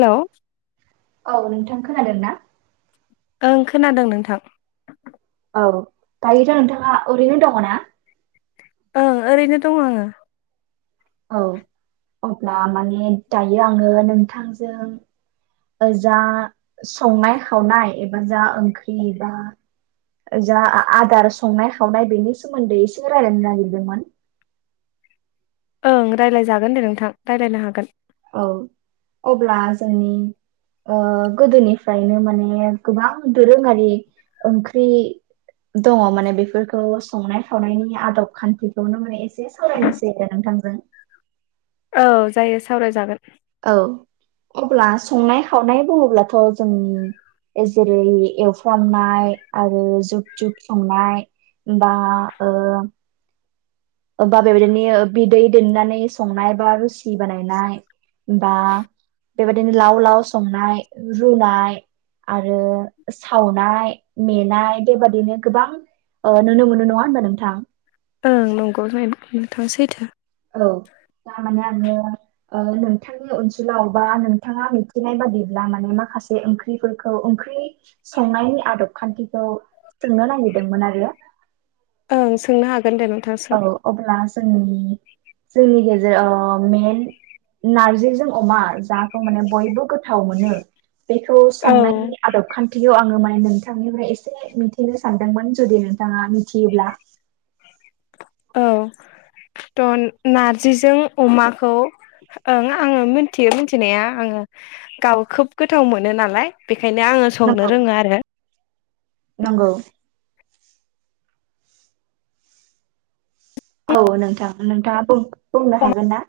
हेल' औ नोंथां खोनादों ना? ओं खोनादों नोंथां। औ दायोथ' नोंथाङा ओरैनो दङ' ना? ओं ओरैनो दङ' आङो। औ अब्ला माने दायो आङो नोंथांजों ओ जा संनाय खावनाय एबा जा ओंख्रि एबा ओ जा आदार संनाय खावनाय बेनि सोमोन्दै एसे रायलायनो नागिरदोंमोन। ओं रायलायजागोन दे नोंथां रायलायनो हागोन। औ अब्ला जोंनि ओ गोदोनिफ्रायनो माने गोबां दोरोङारि ओंख्रि दङ' माने बेफोरखौ संनाय खावनायनि आदब खान्थिखौनो माने एसे सावरायनोसै आरो नोंथांजों। औ जायो सावरायजागोन। औ अब्ला संनाय खावनाय बुङोब्लाथ' जोंनि ए जेरै एवफ्रामनाय आरो जुब जुब संनाय बा ओ ओबबा बेबायदिनो बिदै दोननानै संनाय बा रोसि बानायनाय बा बेबायदिनो लाव लाव संनाय रुनाय आरो सावनाय मेनाय बेबादिनो गोबां ओ नुनो मोनो नङा ओनबा नोंथां ओं नंगौ जाहैबाय [unintelligible] नोंथां सैथो औ थारमाने आङो ओ नोंथांनि ओनसोलाव बा नोंथाङा मिथिनाय बादिब्ला माने माखासे ओंख्रिफोरखौ ओंख्रि संनायनि आदब खान्थिखौ सोंनो नायगिरदोंमोन आरो ओं सोंनो हागोन दे नों औ अब्ला जोंनि जोंनि गेजेराव मेहेन नारजिजों अमा जाखौ माने बयबो गोथाव मोनो बेखौ औ संनायनि आदब खान्थिखौ आङो माने नोंथांनिफ्राय एसे मिथिनो सानदोंमोन जुदि नोंथाङा मिथियोब्ला औ त' नारजिजों अमाखौ ओं आङो मिथियो मिथिनाया आङो गाव खोब गोथाव मोनो नालाय। बेखायनो आङो संनो नंगौ रोङो आरो नंगौ औ नोंथां नोंथाङा बुं बुंनो हागोनना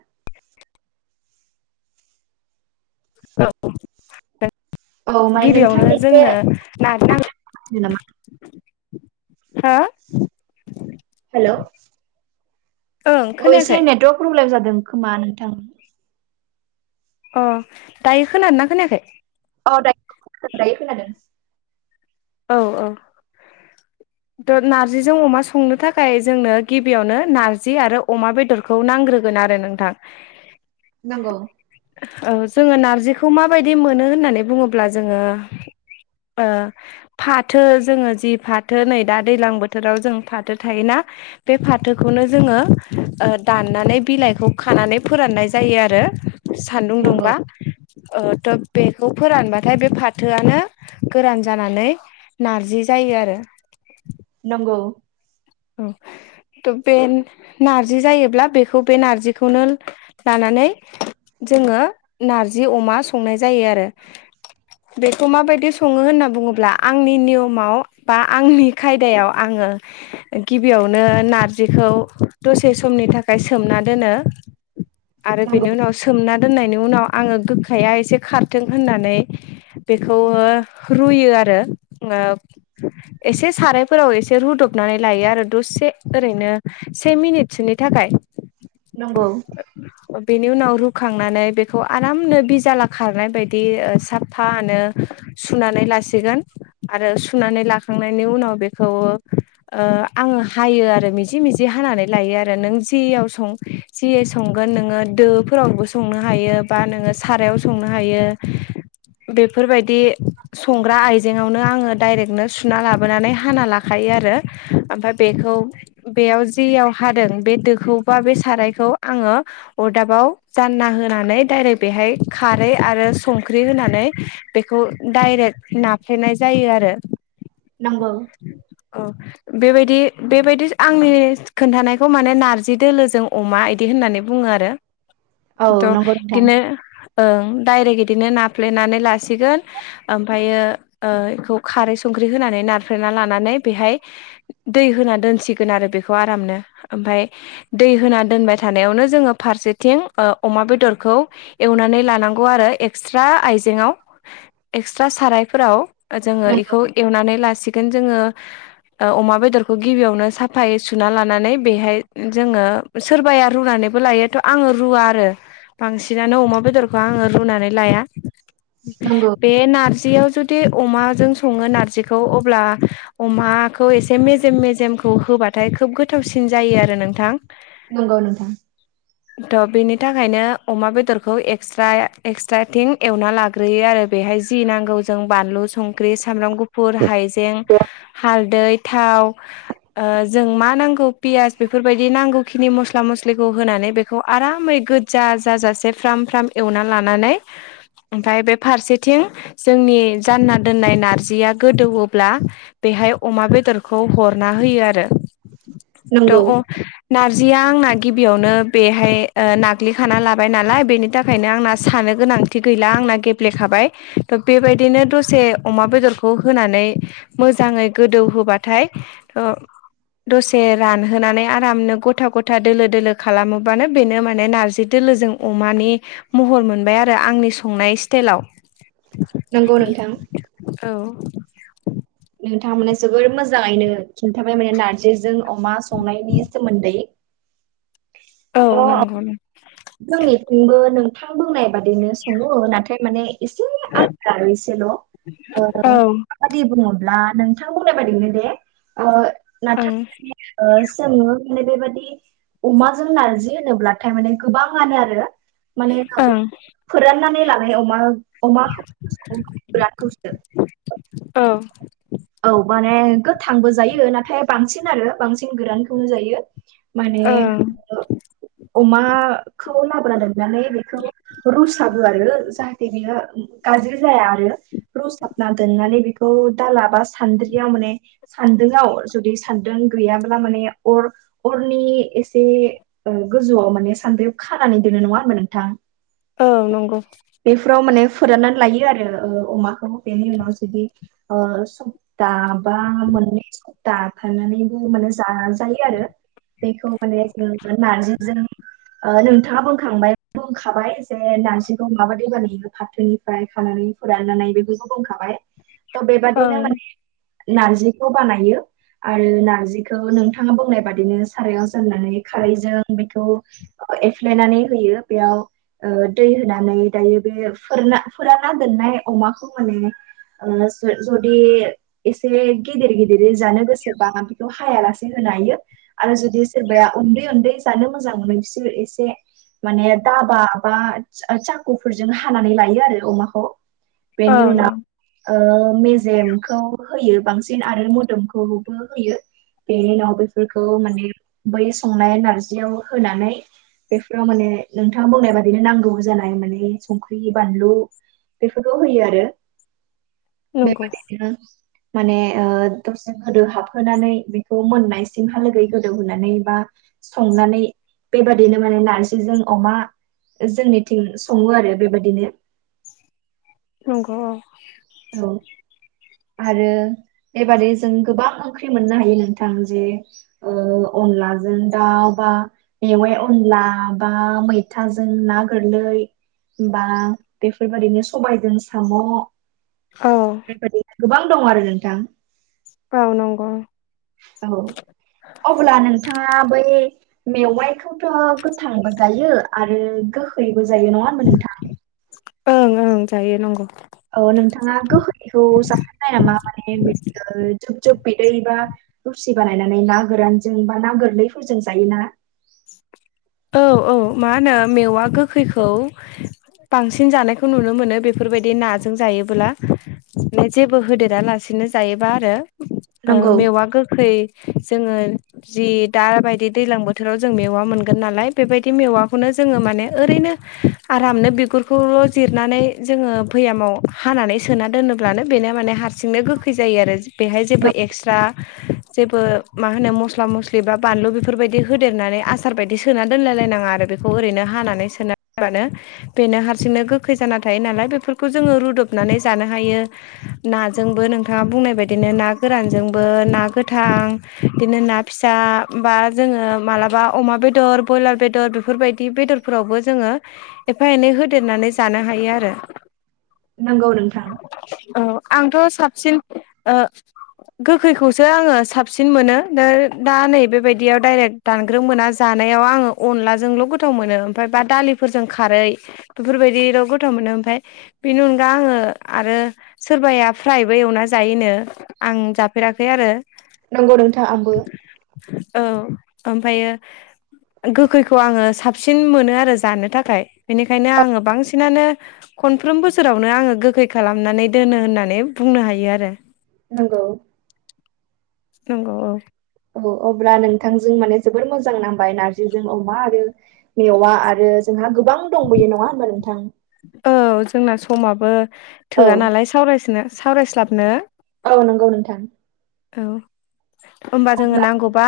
औ औ माने गिबियावनो नोंथांनि एसे जोंनो ना [unintelligible] नांगौ नामा हो हेलौ ओं ओ खोनायाखै एसे नेटवार्क प्रब्लेम जादों खोमा नोंथां अ दायो खोनादोना खोनायाखै? अ दा दायो खोनादों। औ औ [inaudible] थ' नारजिजों अमा संनो थाखाय जोंनो गिबियावनो नारजि आरो अमा बेदर खौ नांग्रोगोन आरो नोंथां। नंगौ ओ जोङो नारजिखौ माबायदि मोनो होननानै बुङोब्ला जोङो ओ फाथो जोङो जि फाथो नै दा दैज्लां बोथोराव जों फाथो थायोना बे फाथोखौनो जोङो ओ दाननानै बिलाइखौ खानानै फोराननाय जायो आरो। सान्दुं नंगौ दुंबा ओ त' बेखौ फोरानबाथाय बे फाथोआनो गोरान जानानै नारजि जायो आरो। नंगौ औ त' बे नारजि जायोब्ला बेखौ बे नारजिखौनो लानानै जोङो नारजि अमा संनाय जायो आरो [inaudible] बेखौ माबायदि सङो होनना बुङोब्ला आंनि नियमाव बा आंनि खायदायाव आङो [inaudible] गिबियावनो नारजिखौ दसे समनि थाखाय सोमना दोनो आरो बेनि नंगौ उनाव सोमना दोननायनि उनाव आङो गोखाया एसे खारथों होननानै बेखौ ओ रुयो आरो ओ एसे सारायफोराव एसे रुदबनानै लायो आरो दसे ओरैनो से मिनिटसोनि थाखाय नंगौ। बेनि उनाव रुखांनानै बेखौ आरामनो बिजाला खारनाय बायदि साब फानो सुनानै लासिगोन आरो सुनानै लाखांनायनि उनाव बेखौ ओ आङो हायो आरो मिजि मिजि हानानै लायो आरो नों जियाव सं जियै सं संगोन नोङो दोफोरावबो संनो हायो बा नोङो सारायाव संनो हायो बेफोरबायदि संग्रा आइजेंयावनो आङो डाइरेक्टनो सुना लाबोनानै हाना लाखायो आरो ओमफ्राय बेखौ बेयाव जियाव हादों बे दोखौ बा बे सारायखौ आङो अरदाबाव जानना होनानै डायरेक्ट बेहाय खारै आरो संख्रि होनानै बेखौ डाइरेक्ट नाफ्लेनाय जायो आरो नंगौ औ बेबायदि बेबायदि आंनि खोन्थानायखौ माने नार्जि दोलोजों अमा बिदि होननानै बुंङो आरो औ थ' नंगौ नोंथां बिदिनो ओं डायरेक्ट बिदिनो नाफ्लेनानै लासिगोन ओमफ्रायो बेखौ खारै संख्रि होनानै नारफेना लानानै बेहाय दै होना दोनसिगोन आरो बेखौ आरामनो ओमफाय दै होना दोनबाय थानायावनो जोंङो फारसेथिं अमा बेदरखौ एवनानै लानांगौ आरो एक्सट्रा आयजेंआव एक्सट्रा सारायफोराव जोंङो नंगौ बेखौ एवनानै लासिगोन जोंङो अमा बेदरखौ गिबियावनो साफायै सुना लानानै बेहाय जोंङो सोरबाया रुनानैबो लायोथ' आंङो रुवा आरो बांसिनानो अमा बेदरखौ आङो रुनानै लाया नंगौ बे नारजियाव जुदि अमाजों संङो नारजिखौ अब्ला अमाखौ एसे मेजेम मेजेमखौ होबाथाय खोब गोथावसिन जायो आरो नोंथां नंगौ [inaudible] थ' बिनि थाखायनो अमा बेदरखौ एक्सट्राथिं एवना लाग्रोयो आरो बेहाय जि नांगौ जों बानलु संख्रि सामब्राम गुफुर हायजें हा हालदै थाव ओ जों मा नांगौ पियास बेफोरबायदि नांगौखिनि मस्ला मस्लिखौ होनानै बेखौ बेखौ आरामै गोजा जाजासे फ्राम फ्राम एवना लानानै ओमफफ्राय बे फारसेथिं जोंनि जानना दोननाय नारजिया गोदौ ब्ला बेहाय अमा बेदरखौ हरना होयो आरो थ नंगौ नारजिया आंना गिबियावनो बेहाय नाग्लिखाना लाबाय नालाय बेनि थाखायनो आंना सानो गोनां थि गैला आंना गेब्लेखाबाय थ' बेबायदिनो दसे अमा बेदरखौ होनानै मोजाङै गोदौहोबाथाय दसे रानहोनानै आरामनो गथा गथा दोलो दोलो खालामोबानो बेनो माने नार्जि दोलोजों अमानि महर मोनबाय आरो आंनि संनाय नंगौ नोंथां स्टाइलाव औ नोंथांमोना जोबोर मोजाङैनो खिन्थाबाय माने नारजिजों अमा संनायनि सोमोन्दै औ नंगौ नों जोंनिफ्रायबो नोंथां बुंनाय बादिनो सङो नाथाय माने एसे आलादा आरो एसेल' ओ औ बाददि बुःङोब्ला नोंथां बुंनाय बाददिनो दे नथाय ओं जोंङो माने बेबादि अमाजों नारजि होनोब्लाथाय माने गोबाङानो आरो माने फोराननानै लानाय अमा अमाखौ अमा औ औ माने गोथांबो जायो नाथाय बांसिन आरो बांसिन गोरानखौनो जायो माने ओं अमाखौ लाबोना दोननानै बेखौ रुसाबो आरो जाहाथे बियो गाज्रि जाया आरो रुसाबना दोननानै बेखौ दाला बा सान्द्रियाव माने सान्दुंआव जुदि सान्दुं गैयाब्ला माने अर अरनि एसे गोजौआव माने सद्रि खानानै दोनो नङा होनबा नोंथां औ नंगौ बेफोराव माने फोराननानै लायो आरो अमाखौ बेनि उनाव जुदि दाबा मोननै दाखानानैबो माने जा जायो आरो बेखौ माने जो नारजिजों नोंथांङा बुंखांबाय बुंखाबाय जे नार्जिखौ माबा दै बानाययो फाथोनिफ्राय खानानै फोराननानै बेखौस बुंखाबाय थ ओं बेबादिनो माने नारजिखौ बानायो आरो नारजिखौ नोंथाङा बुंनाय बादिनो सारायाव जाननानै खारैजों बेखौ एफ्लेनानै होयो बेयाव दै होनानै दायो बे फोरा फोराना दोननाय अमाखौ माने आ जदि एसे गिदिर गिदिर जानो गोसोबा आ बेखौ हायालासे होनो हायो आरो जुदि सोरबाया उन्दै उन्दै जानो मोजां मोनो बिसोर एसे माने दाबा बा साखुफोरजों हानानै लायो आरो अमाखौ बेनि ओं ओं उनाव मेजेमखौ होयो बांसिन आरो मोदोमखौबो होयो बेनि उनाव बे फोरखौ माने बै संनाय नारजियाव होनानै बेफोराव माने नोंथाङा बुंनाय बादिनो नांगौ जानाय माने संख्रि बानलु बेफोरखौ होयो आरो नंगौ बेबायदिनो माने दसे गोदौ हाबहोनानै बेखौ मोननायसिमहालागै गोदौहोनानै बा संनानै बेबादिनो माने नारजिजों अमा जोंनिथिं सङो आरो बेबायदिनो नंगौ औ औ आरो बेबादि जों गोबां ओंख्रि मोननो हायो नोंथां जे अनलाजों दाउ बा मेवाइ अनला बा मैथाजों ना गोरलै बा बेफोरबायाददिनो सबायजों साम' औ बेबायदि गोबां दं आरो नोंथां औ नंगौ औ अब्ला नोंथाङा बै मेवाइखौथ' गोथांबो जायो आरो गोहैबो जायो नङा होनबा नोंथां ओं ओं जायो नांगौ औ नोंथाङा गोखैखौ जाखोननाय नामा माने बि जुब जुब बिदै बा रुसि बानायनानै ना गोरानजों बा ना गोरलैफोरजों जायोना औ औ मा होनो मेवा गोखैखौ बांसिन जानायखौ नुनो मोनो बेफोरबायदि नाजों जायोब्ला बे जेबो होदेरा लासिनो जायोबा आरो नंगौ मेवा गोखै जोङो जि दााबायदि दैजलां बोथोराव जों मेवा मोनगोन थांगोन नालाय बेबायदि मेवाखौनो जोङो माने ओरैनो आरामनो बिगुरखौल' जिरनानै जोङो फैयामाव हानानै सोना दोनोब्लानो बेनो माने हारं जोंनो गोखै जायो आरो बेहाय जेबो नं- एक्सट्रा जेबो मा होनो मस्ला मस्लि बा बानलु बेफोरबायदि होदेरनानै आस आस आसार बायदि सोना दोनलायलायनाङा आरो बेखौ ओरैनो हानानै सोनाबानो बेनो हारसिंनो गोखै जाना थायो नालाय बेफोरखौ जोङो रुदबनानै जानो हायो नाजोंबो नोंथाङा बुंनाय बायदिनो ना गोरानजोंबो ना गोथां बिदिनो ना फिसा बा जोङो मालाबा अमा बेदर बयलार बेदर बेफोरबायदि बेदरफोरावबो जोङो एफा एनै होदेरनानै जानो हायो आरो। नंगौ नोंथां। औ आंथ' साबसिन ओ गोखैखौसो आङो साबसिन मोनो नों दा नै बेबायदियाव डाइरेक्ट दान ग्रो मोना जानायाव आङो अनलाजोंल' गोथाव मोनो ओमफ्राय बा दालिफोरजों खारै बेफोरबायदिल' गोथाव मोनो ओमफाय बेनि अनगा आङो आरो सोरबाया फ्रायबो एवना जायोनो आं जाफेराखै आरो नंगौ नोंथां आंबो औ ओमफायो गोखैखौ आङो साबसिन मोनो आरो जानो थाखाय बेनिखायनो आङो बांसिनानो खनफ्रोम बोसोरावनो आङो गोखै खालामनानै दोनो होननानै बुंनो हायो आरो नंगौ नंगौ औ औ अब्ला नोंथांजों माने जोबोर मोजां नांबाय नारजिजों अमा आरो मेवा आरो जोंहा गोबां दंबोयो नङा होमबा नोंथां? औ जोंना समाबो औ थोआ नालाय सावरायस्नो सावरायस्लाबनो औ नंगौ नोंथां औ ओमबा जोङो अब्ला नांगौबा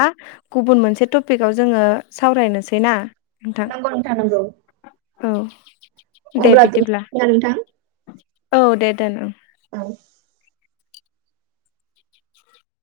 गुबुन मोनसे टपिकाव जोङो सावरायनोसै ना? नोंथां नंगौ नोंथां नंगौ। औ दे अब्ला बिदिब्ला दोनथ'नोसै ना नोंथां औ दे दोन ओं औ